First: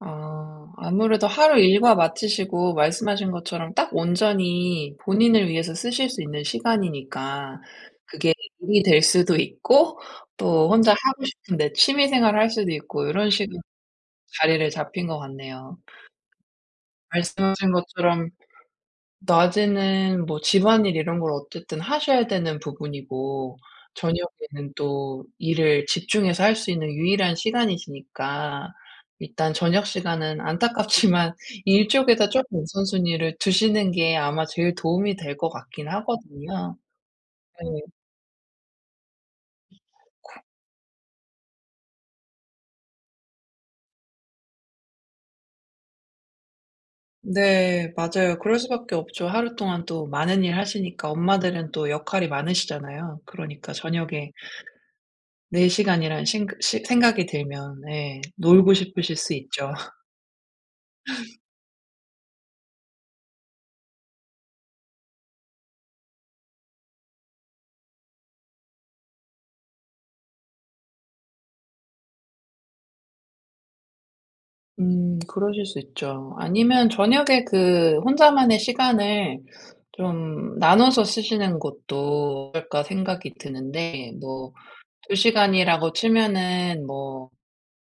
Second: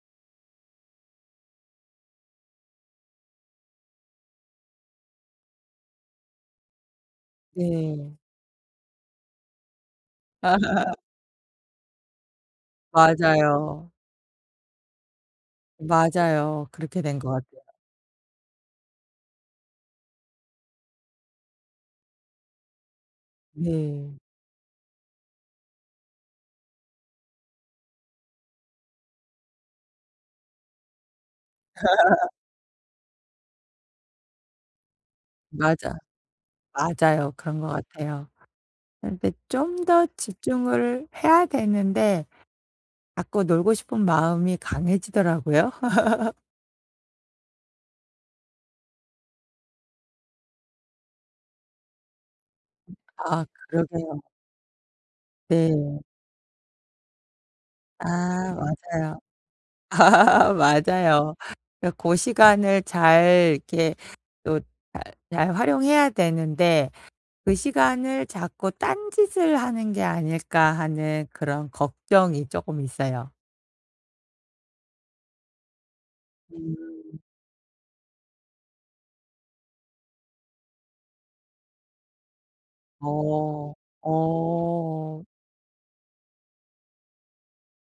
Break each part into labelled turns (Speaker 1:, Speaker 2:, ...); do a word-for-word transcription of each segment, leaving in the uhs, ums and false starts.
Speaker 1: 아. 아무래도 하루 일과 마치시고 말씀하신 것처럼 딱 온전히 본인을 위해서 쓰실 수 있는 시간이니까
Speaker 2: 네.
Speaker 1: 그게 일이 될 수도 있고 또 혼자 하고 싶은 데 취미 생활을 할 수도 있고 요런 식으로
Speaker 2: 맞아요.
Speaker 1: 자리를 잡힌 것 같네요.
Speaker 2: 맞아요. 그렇게 된 것 같아요.
Speaker 1: 말씀하신 것처럼 낮에는 뭐 집안일 이런 걸 어쨌든 하셔야 되는 부분이고
Speaker 2: 네.
Speaker 1: 저녁에는 또 일을 집중해서 할 수 있는 유일한 시간이시니까 일단 저녁 시간은 안타깝지만 일 쪽에다 쪼끔 우선순위를 두시는 게 아마 제일 도움이 될 것 같긴
Speaker 2: 맞아.
Speaker 1: 하거든요.
Speaker 2: 맞아요. 그런 것
Speaker 1: 네.
Speaker 2: 같아요. 근데 좀 더
Speaker 1: 아이코.
Speaker 2: 집중을 해야 되는데 자꾸 놀고 싶은 마음이 강해지더라고요.
Speaker 1: 네. 맞아요. 그럴 수밖에 없죠. 하루 동안 또 많은 일 하시니까 엄마들은 또 역할이 많으시잖아요.
Speaker 2: 아
Speaker 1: 그러니까
Speaker 2: 그러게요.
Speaker 1: 저녁에 내
Speaker 2: 네.
Speaker 1: 시간이라는 생각 시 생각이 들면 네
Speaker 2: 아.
Speaker 1: 놀고 싶으실
Speaker 2: 맞아요.
Speaker 1: 수 있죠.
Speaker 2: 맞아요. 그니까 고 시간을 잘 이렇게 또 잘 잘 활용해야 되는데 '그 시간을 자꾸 딴짓을 하는 게 아닐까.' 하는 그런 걱정이 쪼끔 있어요.
Speaker 1: 음. 그러실 수 있죠. 아니면
Speaker 2: 음.
Speaker 1: '저녁에 그 혼자만의 시간을 좀 나눠서 쓰시는 것도 어떨까.' 생각이
Speaker 2: 어.
Speaker 1: 드는데 뭐 두
Speaker 2: 어.
Speaker 1: 시간이라고 치면은 뭐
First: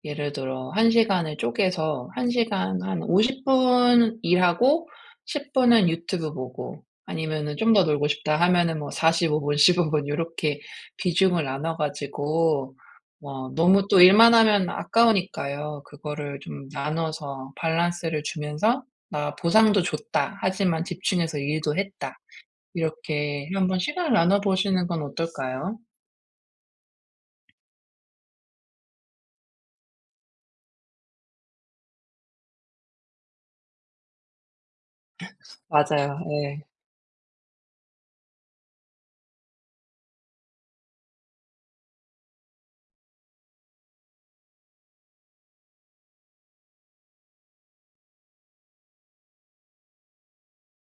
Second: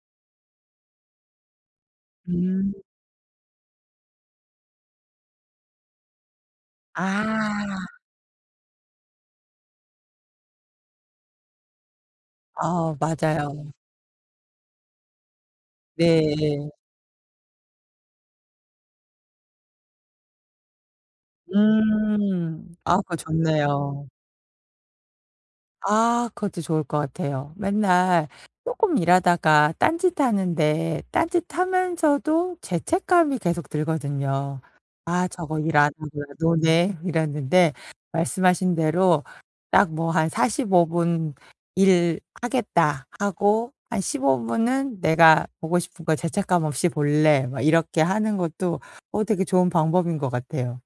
Speaker 1: 예를 들어 한 시간을 쪼개서 한
Speaker 2: 음.
Speaker 1: 시간 한 오십 분 일하고 십 분은 유튜브 보고 아니면은 좀 더
Speaker 2: 아.
Speaker 1: 놀고 싶다 하면은 뭐 사십오 분, 십오 분 요렇게 비중을 나눠 가지고
Speaker 2: 아
Speaker 1: 마
Speaker 2: 맞아요.
Speaker 1: 너무 또 일만 하면 아까우니까요. 그거를 좀
Speaker 2: 네.
Speaker 1: 나눠서 밸런스를 주면서 '나 보상도 줬다. 하지만 집중해서 일도 했다.'
Speaker 2: 음. 아 그거
Speaker 1: 이렇게 한번
Speaker 2: 좋네요.
Speaker 1: 시간을 나눠 보시는 건 어떨까요?
Speaker 2: 아. 그것도 좋을 것 같아요. 맨날 쪼끔 일하다가 딴짓하는데 딴짓하면서도 죄책감이 계속 들거든요. '아 저거 일 안 하고
Speaker 1: 맞아요.
Speaker 2: 그냥
Speaker 1: 예.
Speaker 2: 노네.' 이랬는데 말씀하신 대로 딱 뭐 한 '사십오 분 일 하겠다.' 하고 '한 십오 분은 내가 보고 싶은 거 죄책감 없이 볼래.' 막 이렇게 하는 것도 어 되게 좋은 방법인 것 같아요.